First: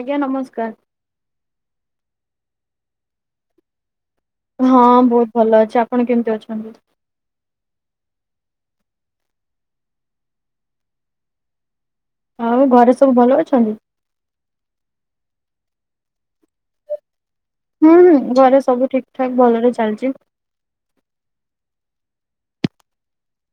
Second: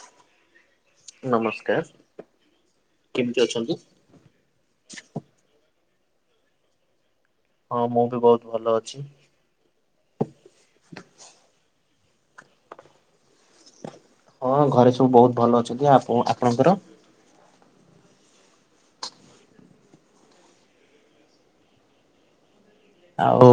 ଆଜ୍ଞା ନମସ୍କାର୍। ନମସ୍କାର୍ କେମିତି ଅଛନ୍ତି? ହଁ, ବହୁତ ଭଲ ଅଛି ଆପଣ କେମିତି ଅଛନ୍ତି? ହଁ, ମୁଁ ବି ବହୁତ ଭଲ ଅଛି। ଆଉ ଘରେ ସବୁ ଭଲ ଅଛନ୍ତି? ହଁ, ଘରେ ସବୁ ବହୁତ ଭଲ ଅଛନ୍ତି ଆପଣ ଆପଣଙ୍କର? ହୁଁ, ଘରେ ସବୁ ଠିକ୍ ଠାକ୍ ଭଲରେ ଚାଲିଚି। ଆଉ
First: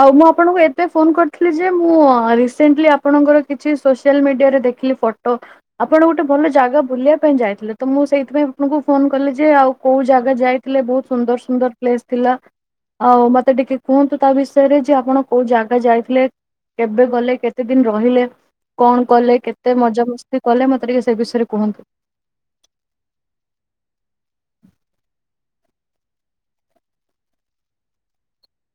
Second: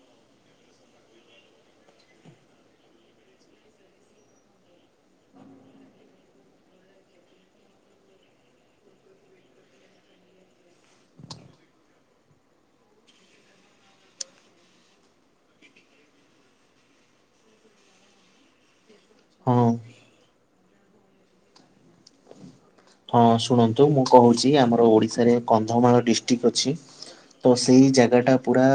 ଆଉ ମୁଁ ଆପଣଙ୍କୁ ଏତେ ଫୋନ କରିଥିଲି ଯେ ମୁଁ ରିସେଣ୍ଟଲି ଆପଣଙ୍କର କିଛି ସୋସିଆଲ ମିଡିଆରେ ଦେଖିଲି। ଫଟୋ। ଆପଣ ଗୋଟେ ଭଲ ଜାଗା ବୁଲିବା ପାଇଁ ଯାଇଥିଲେ ତ ମୁଁ ସେଇଥିପାଇଁ ଆପଣଙ୍କୁ ଫୋନ କଲି ଯେ ଆଉ କୋଉ ଜାଗା ଯାଇ ଥିଲେ ବହୁତ ସୁନ୍ଦର ସୁନ୍ଦର ପ୍ଲେସ୍ ଥିଲା ଆଉ ମତେ ଟିକେ କୁହନ୍ତୁ ତା ବିଷ ୟରେ ଯେ ଆପଣ କୋଉ ଜାଗା ଯାଇଥିଲେ କେବେ ଗଲେ କେତେ ଦିନ୍ ରହିଲେ? କଣ କଲେ ହଁ। କେତେ ମଜା ମସ୍ତି କଲେ ମତେ ଟିକେ ସେ ବିଷୟରେ କୁହନ୍ତୁ? ହଁ ଶୁଣନ୍ତୁ ମୁଁ କହୁଛି ଆମର ଓଡିଶାରେ କନ୍ଧମାଳ ଡିଷ୍ଟିକ୍ ଅଛି। ତ ସେଇ ଜାଗାଟା ପୁରା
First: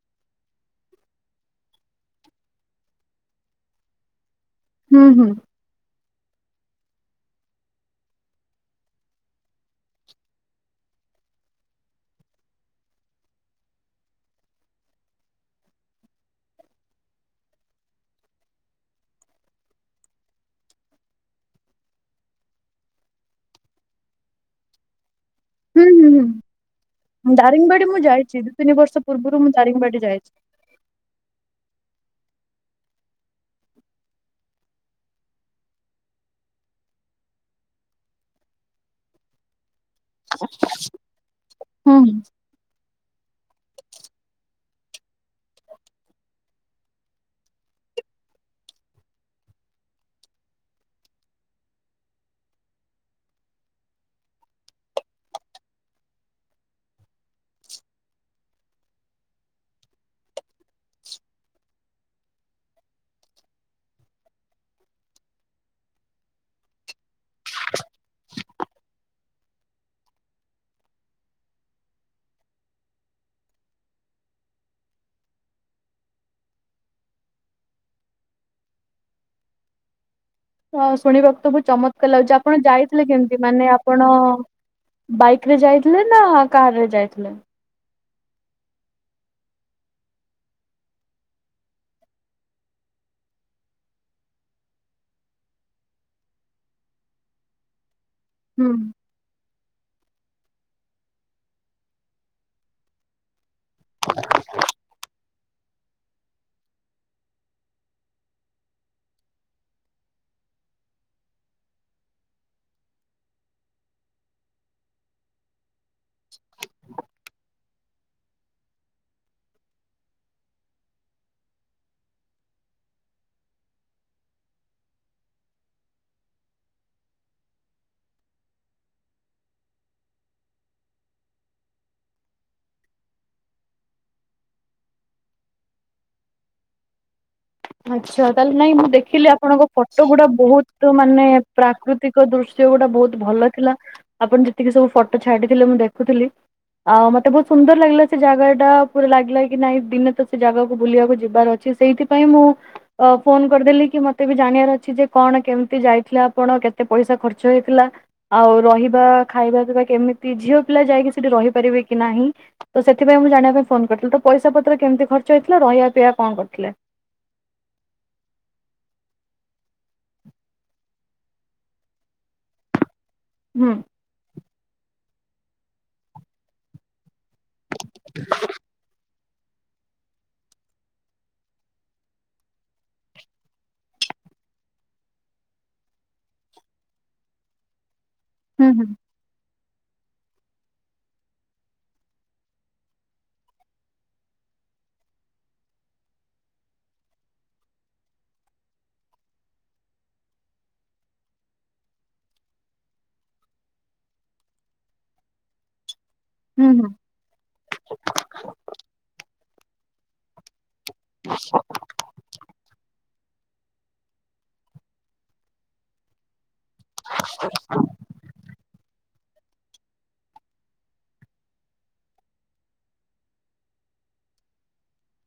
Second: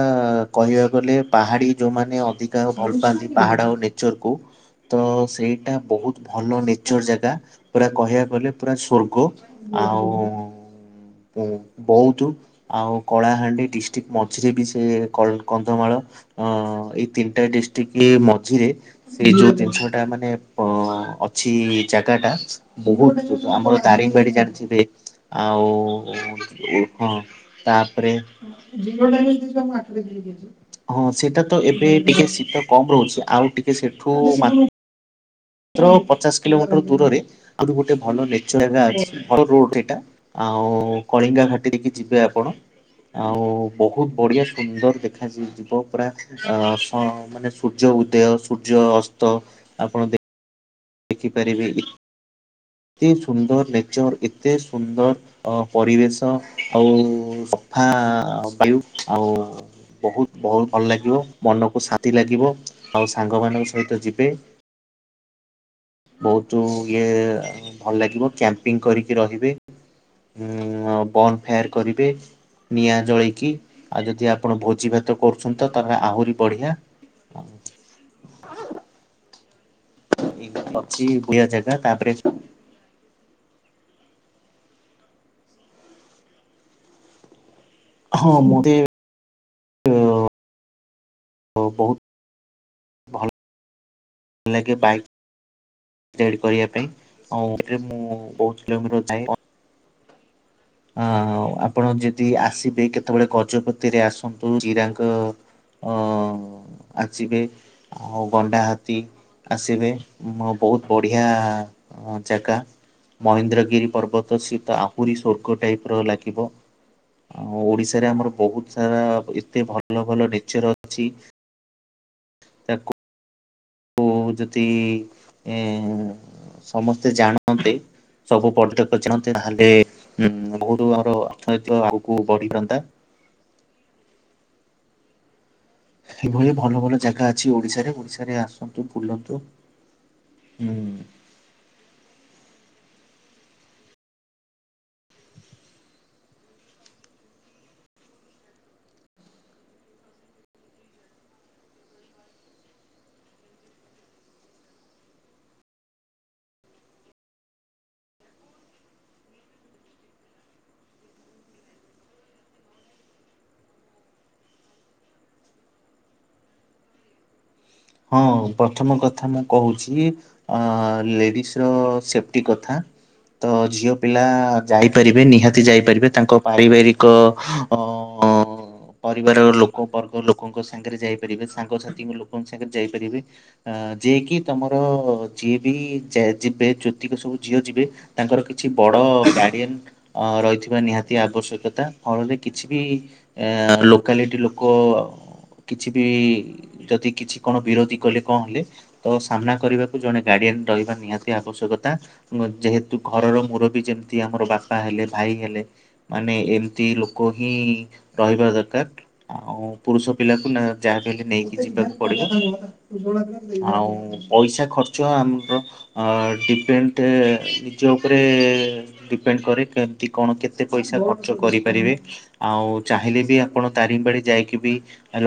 କହିବାକୁ ଗଲେ ପାହାଡି ଯୋଉମାନେ ଅଧି କା ଭଲପାନ୍ତି ପାହାଡ଼ ଓ ନେଚର କୁ ତ ହୁଁ ହୁଁ ସେଇଟା ବହୁତ ଭଲ ନେଚର ଜାଗା ପୁରା କହିବାକୁ ଗଲେ ପୁରା ସ୍ବ ର୍ଗ ଆଉ ବହୁତ ଆଉ କଳାହାଣ୍ଡି ଡିଷ୍ଟ୍ରିକ ମଝିରେ ବି ସେ କଳ କନ୍ଧମାଳ। ଅ ଏଇ ତିନିଟା ଡିଷ୍ଟ୍ରିକ ମଝିରେ ସେ ଯୋଉ ଜିନିଷଟା ମାନେ ଅ ଅଛି ଜାଗାଟା ବହୁତ ଆମର ଦାରିଙ୍ଗବାଡି ଜାଣିଥିବେ? ହୁଁ ହୁଁ ଆଉ ହୁଁ ହଁ ଦାରିଙ୍ଗବାଡି ମୁଁ ତାପରେ ଯାଇଛି ଦି ତିନି ବର୍ଷ ପୂର୍ବରୁ ମୁଁ ଦାରିଙ୍ଗବାଡି ଯାଇଛି। ହଁ ସେଟା ତ ଏବେ ଟିକେ ଶୀତ କମ ରହୁଛି ଆଉ ଟିକେ ସେଠୁ ମା ତ୍ର ପଚାଶ କିଲୋମିଟର ଦୂରରେ ଆଉରି ଗୋଟେ ଭଲ ନେଚର ଯାଗା ଅଛି ଭଲ ରୁଟ ସେଇଟା ଆଉ କଳିଙ୍ଗା ଘାଟି ଦେଇକି ହୁଁ ହୁଁ। ଯିବେ ଆପଣ। ଆଉ ବହୁତ ବଢିଆ ସୁନ୍ଦର ଦେଖାଯିବ ପୁରା ଅ ସ ମାନେ ସୂର୍ଯ୍ୟ ଉଦୟ ସୂର୍ଯ୍ୟ ଅସ୍ତ ଆପଣ ଦେଖ ଦେଖିପାରିବେ ଏତେ ସୁନ୍ଦର ନେଚର ଏତେ ସୁନ୍ଦର ଅ ପରିବେଶ ଆଉ ସଫା ବାୟୁ ଆଉ ବହୁତ ବହୁତ୍ ଭଲ ଲାଗିବ ମନକୁ ଶାନ୍ତି ଲାଗିବ ଆଉ ସାଙ୍ଗମାନଙ୍କ ସହିତ ଯିବେ। ବହୁତ୍ ଇଏ ଭଲ ଲାଗିବ କ୍ୟାମ୍ପିଙ୍ଗ କରିକି ରହିବେ। ଉଁ ବନ ଫୋୟାର କରିବେ। ନିଆଁ ଜଳିକି ଆଉ ଯଦି ଆପଣ ଭୋଜି ଭାତ କରୁଛନ୍ତି ତ ତାହେଲେ ଆହୁରି ବଢିଆ। ହଁ ଅଛି ଶୁଣିବାକୁ ବୁଲିବା ତ ବହୁ ଜାଗା ଚମତ୍କାର ତାପରେ ଲାଗୁଛି ଆପଣ ଯାଇଥିଲେ କେମତି ମାନେ ଆପଣ ବାଇକରେ ଯାଇଥିଲେ ନା କାର୍ ରେ ଯାଇଥିଲେ। ହଁ ମତେ ଅ ବହୁତ ଭଲ ଭଲ ଲାଗେ ବାଇକ୍ ଯେଡ କରିବା ପାଇଁ ଆଉଥିରେ ମୁଁ ବହୁତ ହୁଁ। କିଲୋମିଟର ଯାଏ। ହଁ ଆପଣ ଯଦି ଆସିବେ କେତେବେଳେ ଗଜପତିରେ ଆସନ୍ତୁ ଜିରାଙ୍ଗ ଅ ଆଚିବେ ଆଉ ଗଣ୍ଡା ହାତୀ। ଆସିବେ ମୋ ବହୁତ ବଢିଆ ଜାଗା। ମହେନ୍ଦ୍ରଗିରି ପର୍ବତ ସିଏତ ଆହୁରି ସ୍ୱର୍ଗ ଟାଇପର ଲାଗିବ। ଆଉ ଓଡିଶାରେ ଆମର ବହୁତ ସାରା ଏତେ ଭଲ ଭଲ ନେଚର ଅଛି। ତାକୁ ଉଁ ଯଦି ଏ ସମସ୍ତେ ଜାଣନ୍ତେ। ସବୁ ପର୍ଯ୍ୟଟକ ତାହେଲେ ଉଁ ବହୁତ ଆମର ଅର୍ଥନୈତିକ ଆଗକୁ ବଢିଥାନ୍ତା। ଏଇଭଲି ଭଲ ଭଲ ଜାଗା ଅଛି ଓଡିଶାରେ ଆଚ୍ଛା ଓଡିଶାରେ ତାହେଲେ ନାଇଁ ମୁଁ ଆସନ୍ତୁ ଦେଖିଲି ବୁଲନ୍ତୁ ଆପଣଙ୍କ ଫଟୋ ଗୁଡା ହୁଁ। ବହୁତ ମାନେ ପ୍ରାକୃତିକ ଦୃଶ୍ୟ ଗୁଡ଼ା ବହୁତ ଭଲ ଥିଲା। ଆପଣ ଯେତିକି ସବୁ ଫଟୋ ଛାଡିଥିଲେ ମୁଁ ଦେଖୁଥିଲି। ଆଉ ମତେ ବହୁତ ସୁନ୍ଦର ଲାଗିଲା ସେ ଜାଗା ଟା ପୁରା ଲାଗିଲା କି ନାଇଁ ଦିନ ତ ସେ ଜାଗାକୁ ବୁଲିବାକୁ ଯିବାର ଅ ଛି ସେଇଥିପାଇଁ ମୁଁ ଅ ଫୋନ କରିଦେଲି କି ମତେ ବି ଜାଣିବାର ଅଛି ଯେ କଣ କେମିତି ଯାଇଥିଲେ ଆପଣ କେତେ ପଇସା ଖର୍ଚ୍ଚ ହେଇଥିଲା। ଆଉ ରହିବା ଖାଇବା ପିବା କେମିତି ଝିଅ ପିଲା ଯାଇକି ସେଠି ରହିପାରିବେ କି ନାହିଁ? ତ ସେଥିପାଇଁ ମୁଁ ଯାଣିବା ପାଇଁ ଫୋନ କରିଥିଲି ତ ପଇସା ପତ୍ର କେମିତି ଖର୍ଚ୍ଚ ହେଇଥିଲା ରହିବା ପିଇବା କଣ କରିଥିଲେ? ହଁ ପ୍ରଥମ କଥା ମୁଁ କହୁଛି। ଅ ଲେଡିସ୍ ର ସେଫ୍ଟି କଥା। ତ ହୁଁ। ଝିଅ ପିଲା ଯାଇପାରିବେ ନିହାତି ଯାଇପାରିବେ ତାଙ୍କ ପାରିବାରିକ- ଅ ପରିବାର ଲୋକ ବର୍ଗ ଲୋକଙ୍କ ସାଙ୍ଗରେ ଯାଇପାରିବେ ସାଙ୍ଗସାଥିଙ୍କ ଲୋକ ସେ ଯାଇପାରିବେ। ଅ ଯିଏ କିି ତମର ଯିଏ ବି ଯିବେ ଜ୍ୟୋତିକ ସବୁ ଝିଅ ଯିବେ। ତାଙ୍କର ହୁଁ କିଛି ହୁଁ ବଡ ଗାର୍ଡିଆନ ରହିଥିବା ନିହାତି ଆବଶ୍ୟକତା ଫଳରେ କିଛି ବି ଏ ଲୋକାଲିଟି ଲୋକ କିଛି ବି ଯଦି କିଛି କଣ ବିରୋଧୀ କଲେ କଣ ହେଲେ ତ ସାମ୍ନା କରିବାକୁ ଜଣେ ଗାଡିଆନ ରହିବା ନିହାତି ଆବଶ୍ୟକତା। ଯେହେତୁ ଘରର ମୁରବି ଯେମିତି ଆମର ବାପା ହେଲେ ଭାଇ ହେଲେ। ମାନେ ହୁଁ ଏମିତି ହୁଁ ଲୋକ ହିଁ ରହିବା ଦରକାର ଆଉ ପୁରୁଷ ପିଲାକୁ ନା ଯାହାବିହେଲେ ନେଇକି ଯିବା ପଡ଼ିବ ଆଉ ପଇସା ଖର୍ଚ୍ଚ ଆମର ଡିପେ- ନଡ୍ ନିଜ ଉ ଉପରେ ଡିପେଣ୍ଡ କରେ କେମିତି କଣ କେତେ ପଇସା ଖର୍ଚ୍ଚ କରିପାରିବେ। ଆଉ ଚାହିଁଲେ ବି ଆପଣ ତାରିଙ୍ଗ ବାଡି ଯାଇକି ବି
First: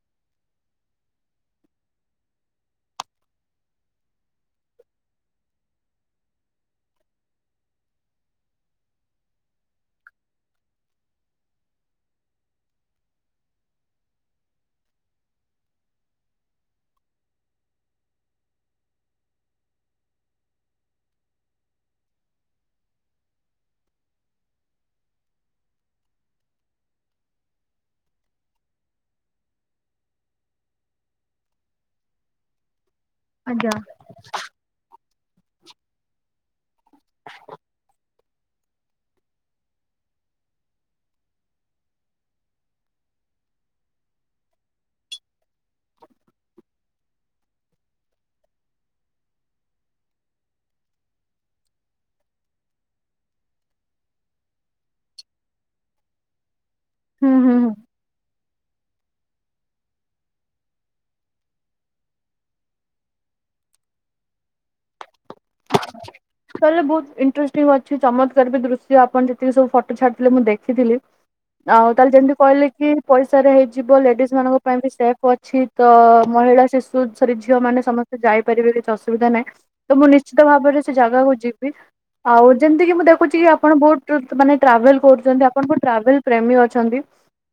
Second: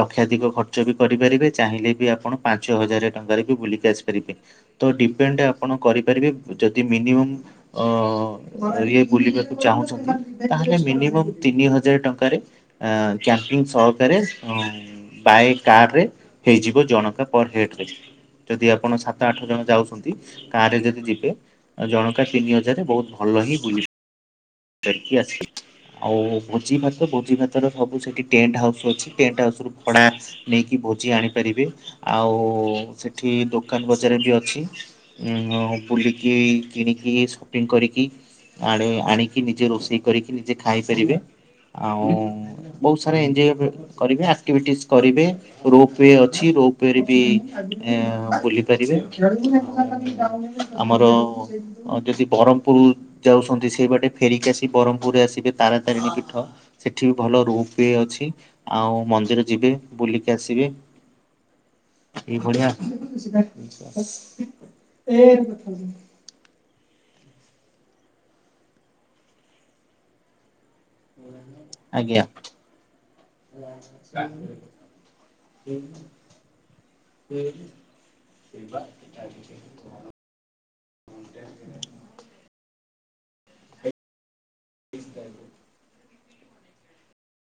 ଲକ୍ଷାଧିକ ଖର୍ଚ୍ଚ ବି କରିପାରିବେ। ଚାହିଁଲେ ବି ଆପଣ ପାଞ୍ଚ ହଜାର ଟଙ୍କାରେ ବି ବୁଲିକି ଆସିପାରିବେ। ତ ଡିପେଣ୍ଡ ଆପଣ କରିପାରିବେ ଯଦି ମିନିମମ୍ ଅ ଯିଏବୁଲିବାକୁ ଚାହୁଁଛନ୍ତି ତାହେଲେ ମିନିମମ୍ ତିନି ହଜାର ଟଙ୍କାରେ ଅ, କ୍ୟାମ୍ପିଙ୍ଗ ସହକାରେ, ଆଉ ବାଇ କାର୍ ରେ- ହେଇଯିବ ଜଣଙ୍କା ପର୍ ହେଡ୍ ରେ। ଯଦି ଆପଣ ସାତ ଆଠ ଜଣ ଯାଉଛନ୍ତି କାର୍ ରେ ଯଦି ଯିବେ ଆଉ ଜଣଙ୍କା ତିନି ହଜାର ବହୁତ ଭଲ ହିଁ ବୁଲି ଦେଖିକି ଆସିଲୁ। ଆଉ ଭୋଜି ଭାତ ଭୋଜି ଭାତର ସବୁ ସେଠି ଟେଣ୍ଟ ହାଉସ୍ ଅଛି। ଟେଣ୍ଟ ହାଉସ୍ ରୁ ଭଡ଼ା- ନେଇକି ଭୋଜି ଆଣିପାରିବେ, ଆଉ ସେ ଠି ଆଜ୍ଞା। ଦୋକାନ ବଜାର ବି ଅଛି। ଉଁ, ହଁ, ବୁଲିକି କିଣିକି ସପିଙ୍ଗ କରିକି ଆଣ ଆଣିକି ନିଜେ ରୋଷେଇ କରିକି ନିଜେ ଖାଇପାରିବେ। ଆଉ ବହୁତ ସାରା ଏନଜୟ କରିବେ, ଆକ୍ଟିଭିଟିସ୍ କରିବେ। ରୋପୱେ ଅଛି ରୋପୱେ ରେ ବି ବୁଲି ପାରିବେ। ଆମର ଅ, ଯଦି ବରମପୁର ଯାଉଛନ୍ତି ସେଇ ବାଟେ ଫେରିକି ଆସି ବରମପୁରରେ ଆସିବେ ତାରାତାରିଣୀ ପୀଠ ସେଠି ବି ହୁଁ ଭଲ ହୁଁ ହୁଁ ରୁପ୍ ୱେ ଅଛି। ଆଉ ମନ୍ଦିର ଯିବେ ବୁଲିକି ଆସିବେ। ଏ ଭଳିଆ ତାହାଲେ ବହୁତ ଇଂଟରେଷ୍ଟିଙ୍ଗ ଅଛି, ଚମତ୍କାର ବି ଦୃଶ୍ୟ ଆପଣ ଯେତିକି ସବୁ ଫଟୋ ଛାଡିଥିଲେ ମୁଁ ଦେଖିଥିଲି। ହୁଁ। ଆଉ ତାହେଲେ ଯେମିତି କହିଲେ କି ପଇସା ରେ ହେଇଯିବ, ଲେଡିସ୍ ମାନଙ୍କ ପାଇଁ ବି ସେଫ୍ ଅଛି। ତ ମହିଳା ଶିଶୁ ସରି ଝିଅ ମାନେ ସମସ୍ତେ ଯାଇପାରିବେ କିଛି ଅସୁବିଧା ନାହିଁ। ତ ମୁଁ ନିଶ୍ ଶ୍ଚିତ ଭାବରେ ସେ ଜାଗାକୁ ଯିବି। ଆଉ ଯେମିତି କିି ମୁଁ ଦେଖୁଛି କି ଆପଣ ବହୁତ ଟ୍ରୁ ମାନେ ଟ୍ରାଭେଲ୍ କରୁଚନ୍ତି, ଆପଣଙ୍କୁ ଟ୍ରାଭେଲ୍ ପ୍ରେମୀ ଅଛନ୍ତି,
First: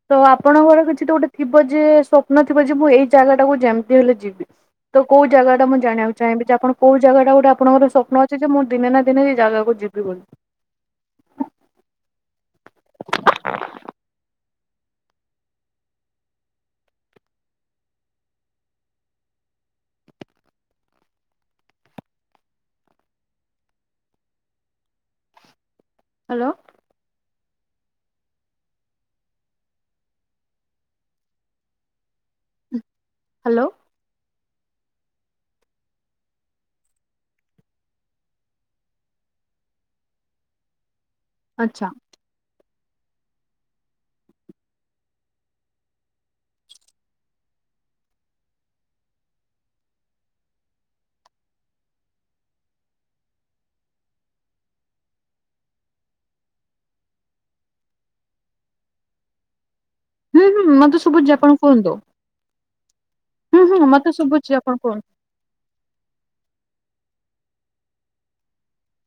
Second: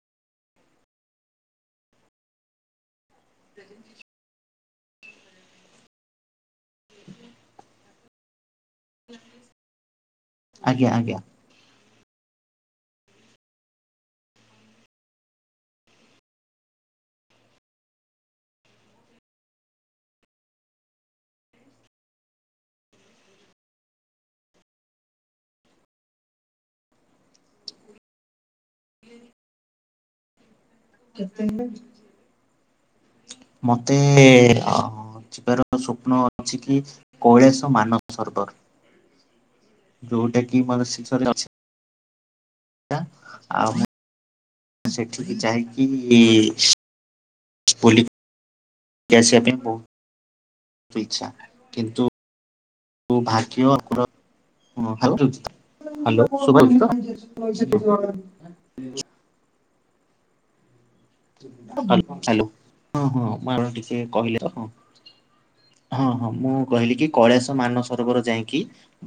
ତ ଆପଣଙ୍କର କିଛି ତ ଗୋଟେ ଥିବ ଯେ ସ୍ୱପ୍ନ ଥିବ ଯେ ମୁଁ ଏଇ ଜାଗା ଟାକୁ ଯେମିତି ହେଲେ ଯିବି, ତ କୋଉ ଜାଗା ଟା ମୁଁ ଜାଣିବାକୁ ଚାହିଁବି? ଯେ ଆପଣ କୋଉ ଜାଗା ଟା ଗୋଟେ ଆ ତ ସ୍ୱପ୍ନ ଅଛି ଯେ ମୁଁ ଦିନେ ନା ଦିନେ ଏଇ ଜାଗାକୁ ଯିବି ବୋଲି। ଆଜ୍ଞା, ଆଜ୍ଞା। ହ୍ୟାଲୋ। [inaudible] [inaudible] ହଁ। ମୋତେ ଅ, ଯିବାର ସ୍ବପ୍ନ ଅଛି କି କୈଳାସ ମାନ ସରବର। ଯୋଉଟା କି ମାନେ [unintelligible] ରେ ଅଛି। ଆଚ୍ଛା। ଟା ଆଉ [inaudible] ସେଠିକି ଯାଇକି ବୁଲିବି। କି ଆସିବା ପାଇଁ ବହୁ ତୁ ଇଚ୍ଛା, କିନ୍ତୁ କୁ ଭାଗ୍ୟ [inaudible] ହଁ ହାଲୋ, ହାଲୋ ଶୁଭା ହଉଛି ତ? ହୁଁ, ହୁଁ, ମୋତେ ଶୁଭୁଛି ଆପଣ କୁହନ୍ତୁ। ହଁ ମୁଁ ହୁଁ, ଆପଣ ହୁଁ ଟିକେ ମୋତେ କହିଲେ ତ ଶୁଭୁଛି ହଁ। ଆପଣ କୁହନ୍ତୁ। ହଁ, ହଁ ମୁଁ କହିଲି କି କୈଳାସ ମାନ ସରୋବର ଯାଇକି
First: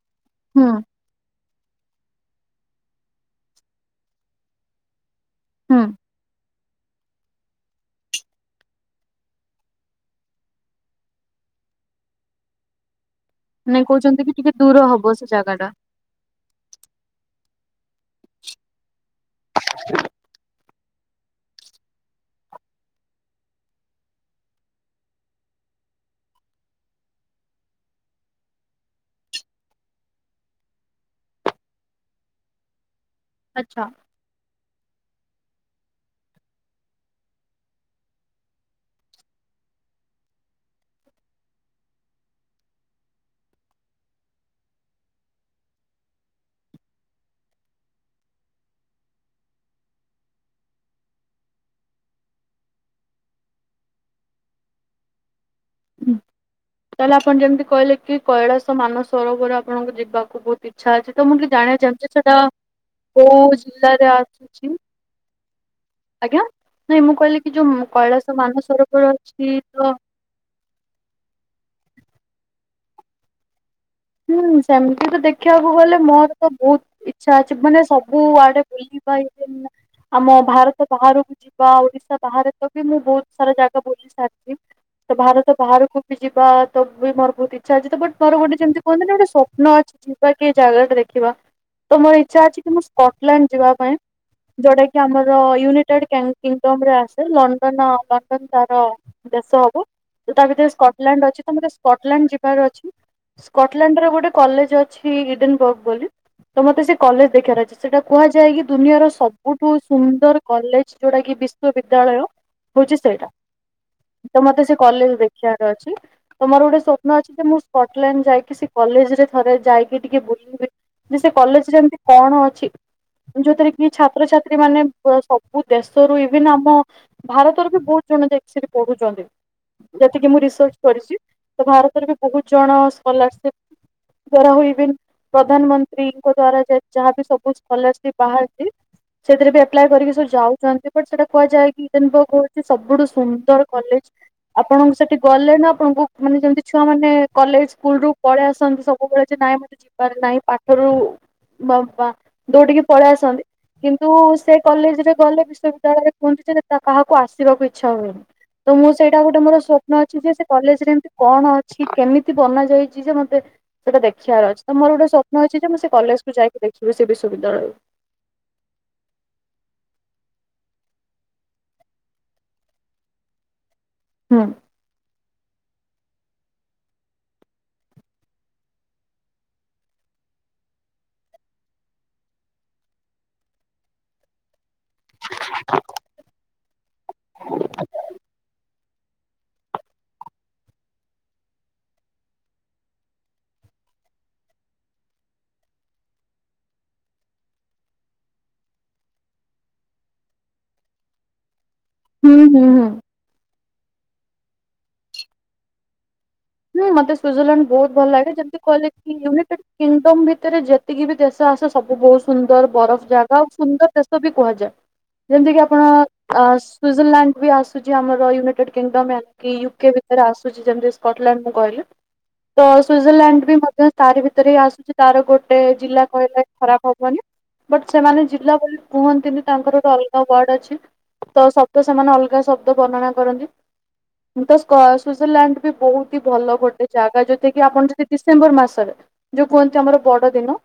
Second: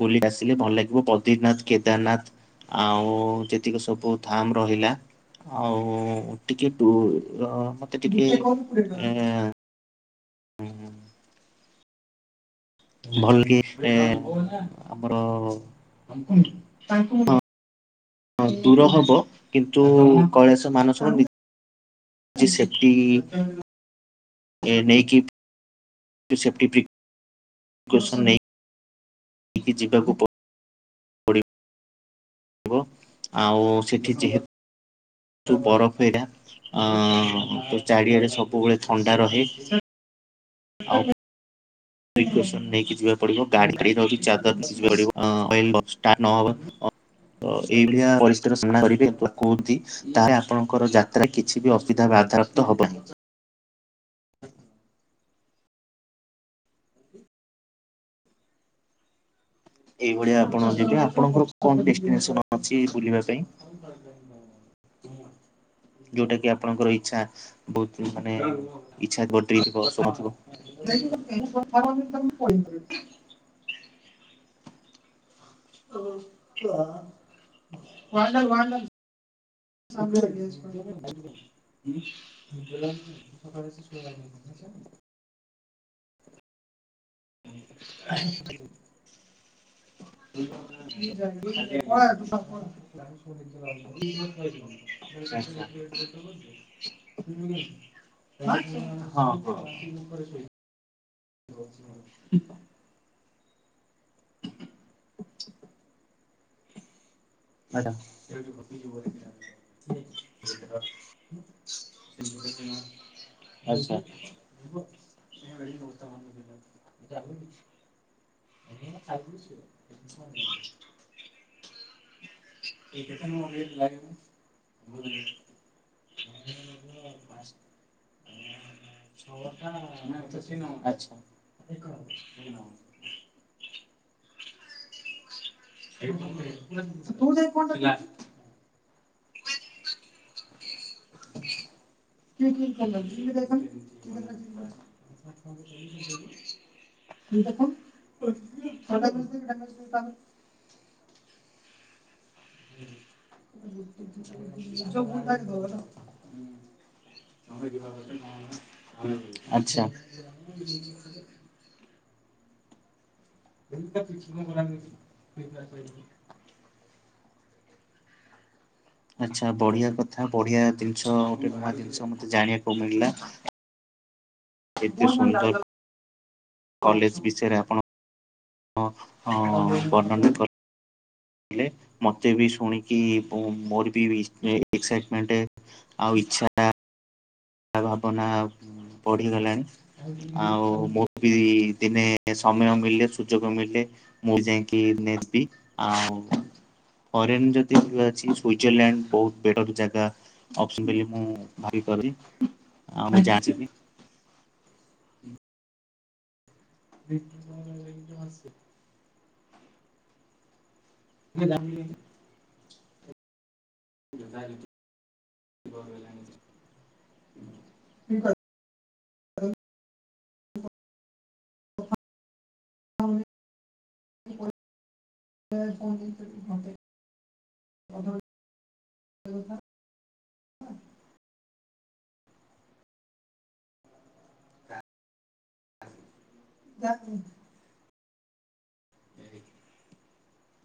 ବୁଲି ଆସିଲେ ଭଲ ହୁଁ ଲାଗିବ। ବ ଦିନାଥ, କେଦାରନାଥ ଆଉ ଯେତିକି ସବୁ ଧାମ୍ ରହିଲା। ହୁଁ ଆଉ ଟିକେ ଦୂର ମୋତେ ଟିକେ ଏଁ, ହୁଁ, ହୁଁ। ଭଲ କି ନାଇଁ ଏ, କହୁଛନ୍ତି କି ଟିକେ ଦୂର ହବ ଆମର ସେ ଜାଗା ଟା। ହଁ ଦୂର ହବ କିନ୍ତୁ କୈଳାସ ମାନସର ଭି ଚି ସେଫ୍ଟି ଏ ନେଇକି ଯୋଉ ସେଫ୍ଟି ପିକସନ୍ ନେଇ ସେଠିକି ଯିବାକୁ ପଡିବ ଆଉ ଆଚ୍ଛା। ସେଠି ଯେହେ ତୁ ବରଫ ଏଇଟା ଅ ତ ଚାରିଆରେ ସବୁବେଳେ ଥଣ୍ଡା ରହେ। ଆଉ ଭେସକ୍ସନ ନେଇକି ଯିବାକୁ ପଡିବ ଗାଡିଛି ଚଦରହ [unintelligible] ଅ ତ ଏଇଭଳିଆ ପରିସ୍ଥିତିର ସାମ୍ନା କରିବେ [unintelligible] ତାହେଲେ ଆପଣଙ୍କର ଯାତ୍ରା କିଛି ବି ଅସୁବିଧା ବା ବାଧାରାପ୍ତ ହବନିଁ। [inaudible] ତାହେଲେ ଆପଣ ଯେମିତି କହିଲେ କି କୈଳାସ ହ ମାନସ ସରୋବର ଆପଣଙ୍କୁ ଏଇଭଳିଆ ଯିବାକୁ ଆପଣ ବହୁତ ଇଚ୍ଛା ଯିବେ ଅଛି ତ ମୁଁ ଆପଣଙ୍କର ଖାଲି କଣ ଜାଣିବାକୁ ଚାହୁଁଛି ଡେଷ୍ଟିନେସନ ସେଟା ଅଛି କୋଉ ଜିଲ୍ଲାରେ ଅଛି। ହୁଁ। ଯୋଉଟା କି ଆପଣଙ୍କର ନାଇଁ ମୁଁ ଇଛା କହିଲି କି ଯୋଉ ବହୁତ ମାନେ କୈଳାସ ମାନସରୋବର ଇଚ୍ଛା ଅଛି ବଡଇଥିବ ତ ଶୁଣୁଥିବ କହି [unintelligible] ହୁଁ ସେମିତି ତ ଦେଖ ଦେଖିବାକୁ ଗଲେ ମୋର ତ ବହୁତ ଇଛା ଅଛି ମାନେ ସବୁ ଆଡେ ବୁଲିିଯିବା ଆମ ଭାରତ ବାହାରକୁ ଯିବା ଓଡିଶା ବାହାରେ ତ ବି ମୁଁ ବହୁତ ସାରା ଜାଗା ବୁଝି ସାରିଛି। ତ ଭାରତ ବାହାରକୁ ବି ଯିବା ତ ବି ମୋର ବହୁତ ଇଚ୍ଛା ଅଛି ତ ବ ମୋର ଗୋଟେ ଯେମିତି କୁହନ୍ତିନି ଗୋଟେ ସ୍ଵପ୍ନ ଅଛି ଯିବା କି ଜାଗା ଟା ଦେଖିବା ତ ମୋର ଇଚ୍ଛା ଅଛି ମୁଁ ସ୍କ ଇକ୍ଲଣ୍ଡ ଯିବା ପାଇଁ ଯଉଟାକି ଆମର ୟୁନାଇଟେଡ କିଙ୍ଗଡମ ରେ ଆସେ ଲଣ୍ଡନ ପା ହଁ ହଁ। ସ୍କଟଲଲାଣ୍ଡ ଅଛି ତ ମତେ ସ୍କଟଲଣ୍ଡ ଯିବାର ଅଛି। ସ୍କଟଲଣ୍ଡର ଗୋଟେ କଲେଜ ଅଛି ଇଡେନ ବର୍ଗ ବୋଲି ତ ମୋତେ ସେ କଲେଜ ଦେଖୀବାରଅଛି ଆଚ୍ଛା ସେଟା କୁହାଯାଏ କି ଦୁନିଆର ସବୁଠୁ ସୁନ୍ଦର କଲେଜ ଯୋଉଟା କି ବି ବିଶବିଦ୍ୟାଳୟ ହଉଚି ସେଇଟା। ତ ମତେ ସେ କଲେଜ ଦେଖିବାର ଅଛି। ତମୋର ଗୋଟେ ସ୍ୱପ୍ନ ଅଛି ଯେ ମୁଁ ସ୍କଟଲଣ୍ଡ ଯାଇକି କି ସେ କଲେଜ ରେ ଥରେ ଯାଇକି ଟିକେ ବୁଲିବେ ଯେ ସେ କଲେଜରେ ଏମିତି କଣ ଅଛି ଯୋଉଥିରେ କି ଛାତ୍ରଛାତ୍ରୀ ମାନେ ସବୁ ଦେଶରୁ ଇଭିନ ଆମ ଭାରତରୁ ବି ବହୁତ ଜଣ ଯାଇକି ସେଇଠି ପଢୁଛନ୍ତି ଯେତିକି ମୁଁ ରିସର୍ଚ୍ଚ ଆଚ୍ଛା କରିଛି ତ ଭାରତରେ ବି ବହୁତ ଜଣ ସ୍କୋଲାରଶିପ ଦ୍ଵାରା ହୋଉ ଏଭନ୍ ପ୍ରଧାନମନ୍ତ୍ରୀଙ୍କ ଦ୍ଵାରା ଯାହାବି ସୂପୋଜ କଲେଜ ଟି ବାହାରିଛି ସେଥିରେ ବି ଆପ୍ଲାଏ କରିକି ସବୁ ଯାଉଛନ୍ତି। ବଟ ସେଟା କୁହାଯାଏ କି ଇରେନବ ହଉଛି ସବୁଠୁ ସୁନ୍ଦର କଲେଜ ଆପଣଙ୍କ ସେଠି ଗଲେ ନା ଆପଣଙ୍କୁ ମାନେ ଯେମିତି ଛୁଆ ମାନେ କଲେଜ ସ୍କୁଲ ରୁ ପଳେଇ ଆସନ୍ତି ସବୁବେଳେ ଯେ ନାଇଁ ମତେ ଯିବାରେ ନାହିଁ ପାଠରୁ ବ ବା ଦୌଡ଼ିକି ପଳେଇ ଆସନ୍ତି କିନ୍ତୁ ସେ କଲେଜ ରେ ଗଲେ ବିଶ୍ୱବିଦ୍ୟାଳୟରେ ପୁହଞ୍ଚିଛି ଯେ ତା କାହାକୁ ଆସିବାକୁ ଇଚ୍ଛା ହୁଏନି ତ ମୁଁ ସେଇଟା ଗୋଟେ ମୋର ଆଚ୍ଛା। ସ୍ୱପ୍ନ ଅଛି ଯେ ସେ କଲେଜରେ ଏମତି କଣ ଅଛି କେମିତି ବନା ଯାଇଛି ଯେ ମତେ ସେଇଟା ଦେଖିବାର ଅଛି ଯେ ମୋର ଗୋଟେ ସ୍ୱପ୍ନ ଅଛି ଯେ ମୁଁ ସେ କଲେଜକୁ ଯାଇକି ଦେଖିବି ସେ ବିଶ୍ୱବିଦ୍ୟାଳୟରୁ ଆଚ୍ଛା ବଢିଆ କଥା ବଢିଆ ଜିନିଷ ଗୋଟେ ନୂଆ ଜିନିଷ ମତେ ଜାଣିବାକୁ ମିଳିଲା। ହଁ। ଏତେ ସୁନ୍ଦର କଲେଜ ବିଷୟରେ ଆପଣ ହଁ ହଁ ବର୍ଣନା କଲେ ମତେ ବି ଶୁଣିକି ମୋର ବି ଏକ୍ସାଇଟମେଣ୍ଟ ଆଉ ଇଛାଟା ବା ଭାବନା ବଢିଗଲାଣି ଆଉ ମୁଁ ବି ଦିନେ ସମୟ ମିଳିଲେ ସୁଯୋଗ ମିଳିଲେ ମୁଁ ଯାଇକି ନେବି ଆଉ ଫରେନ୍ ଯଦି ଅଛି ସୁଜରଲ୍ୟାଣ୍ଡ ବହୁତ ବେଟର ଜାଗା। ଅସ ବୋଲି ମୁଁ ଭାବି କରିିବି ହୁଁ ହୁଁ ହୁଁ। ଆଉ [unintelligible] ହୁଁ ମତେ ସୁିଜରଲ୍ୟାଣ୍ଡ ବହୁତ ଭଲ ଲାଗେ ଯେମିତି କହିଲେ ୟୁନାଇଟେଡ୍ କିଙ୍ଗଡମ ଭିତରେ ଯେ ଏତିକି ବି ଦେଶ ଆସେ ସବୁ ବହୁତ ସୁନ୍ଦର ବରଫ ଜାଗା ଆଉ ସୁନ୍ଦର ଦେଶ ବି କୁହାଯାଏ। ଯେମିତି କି ଆପଣ ସ୍ୱୁଜରଲ୍ୟାଣ୍ଡ ବି ଆସୁଚି ଆମର ୟୁନାଇଟେଡ୍ କିଙ୍ଗଡମ ଏିକି ୟୁକେ ଭିତରେ ଆସୁଚି ଯେମତି [unintelligible] ମୁଁ କହିଲି। ତ ସ୍ୱୁଜରଲ୍ୟାଣ୍ଡ ବି ମଧ୍ୟ ତାରି ଭିତରେ ହିଁ ଆସୁଚି ତାର ଗୋଟେ ଜିଲ୍ଲା କହିଲେ ଖରାପ ହବନି। ବଟ୍ ସେମାନେ ଜିଲ୍ଲା ବୋଲି କୁହନ୍ତିନି ତାଙ୍କର ଗୋଟେ ଅଲଗା ୱାର୍ଡ ଅଛି ତ ସ ତ ସେମାନେ ଅଲଗା ଶବ୍ଦ ବର୍ଣ୍ଣନା କରନ୍ତି। [unintelligible] ସ୍ଵିଜରଲ୍ୟାଣ୍ଡ ବି ବହୁତ ଭଲ ଗୋଟେ ଜାଗା ଯୋଉଟ କି ଆପଣ ଯଦି ଡିସେମ୍ବର ମାସରେ ଯୋଉ କୁହନ୍ତି ଆମର ବଡ ଦିନ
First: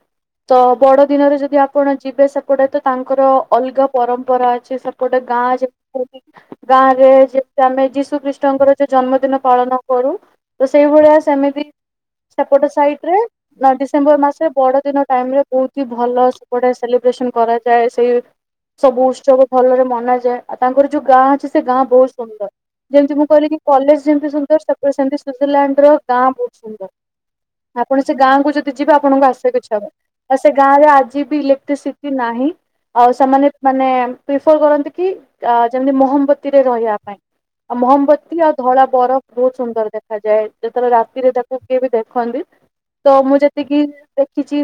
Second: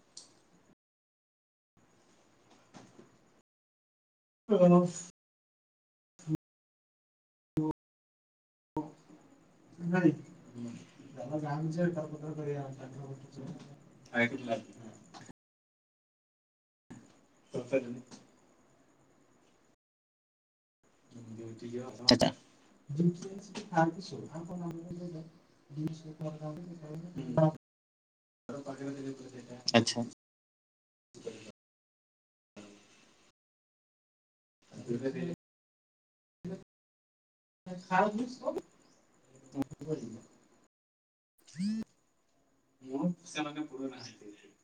ତ ବଡ ଦିନରେ ଯଦି ଆପଣ ଯିବେ ସେପଟେ ତ ତାଙ୍କର ଅଲଗା ପରମ୍ ମ୍ପରା ଅଛି ସେପଟେ ଗାଁ ଯେ ଗାଁ ରେ ଯେମତି ଆମେ ଯୀଶୁ୍କ୍ରି ଷ୍ଣ ଙ୍କର ଯୋଉ ଜନ୍ମଦିନ ପାଳନ କରୁ ତ ସେଇଭଳିଆ ସେମିତି ସେପଟ ସାଇଟ ରେ ଡିସେମ୍ବର ମାସରେ ବଡ ଦିନ ଟାଇମ ରେ ବହୁତ ହି ଭଲ ସଗୁଡ଼େ ସେଲିବ୍ରେସନ୍ କରାଯାଏ ସେଇ ସବୁ ଉତ୍ସବ ଭଲରେ ମନାଯାଏ। ଆଉ ତାଙ୍କର ଯୋଉ ଗାଁ ଅଛି ସେ ଗାଁ ବହୁତ ଆଚ୍ଛା ସୁନ୍ଦର ଯେମିତି ମୁଁ କହିଲି କି କଲେଜ ଯେମିତି ସୁନ୍ଦର ସେପଟ ସେମିତି ସୁିଜରଲ୍ୟାଣ୍ଡ ର ଗାଁ ବହୁତ ସୁନ୍ଦର ଆପଣ ସେ ଗାଁ କୁ ଯଦି ଯିବେ ଆପଣଙ୍କୁ ଆସିବାକୁ ଇଚ୍ଛା ହବନି। ଆଚ୍ଛା ଆଉ ସେ ଗାଁ ରେ ଆଜି ବି ଇଲେକ୍ଟ୍ରିସିଟି ନାହିଁ ଆଉ ସେମାନେ ମାନେ ପ୍ରିଫର କରନ୍ତି କି ଯେମତି ମହମ୍ବତୀରେ ରହିବା ପାଇଁ। ଆଉ ମହମବତୀ ଆଉ ଧଳା ବରଫ ବହୁତ ସୁନ୍ଦର ଦେଖ ଖାଯାଏ ଯେତେବେଳେ ରାତିରେ ତାକୁ କିଏ ବି ଦେଖନ୍ତି ତ ମୁଁ ଯେତିକି ଦେଖିଚି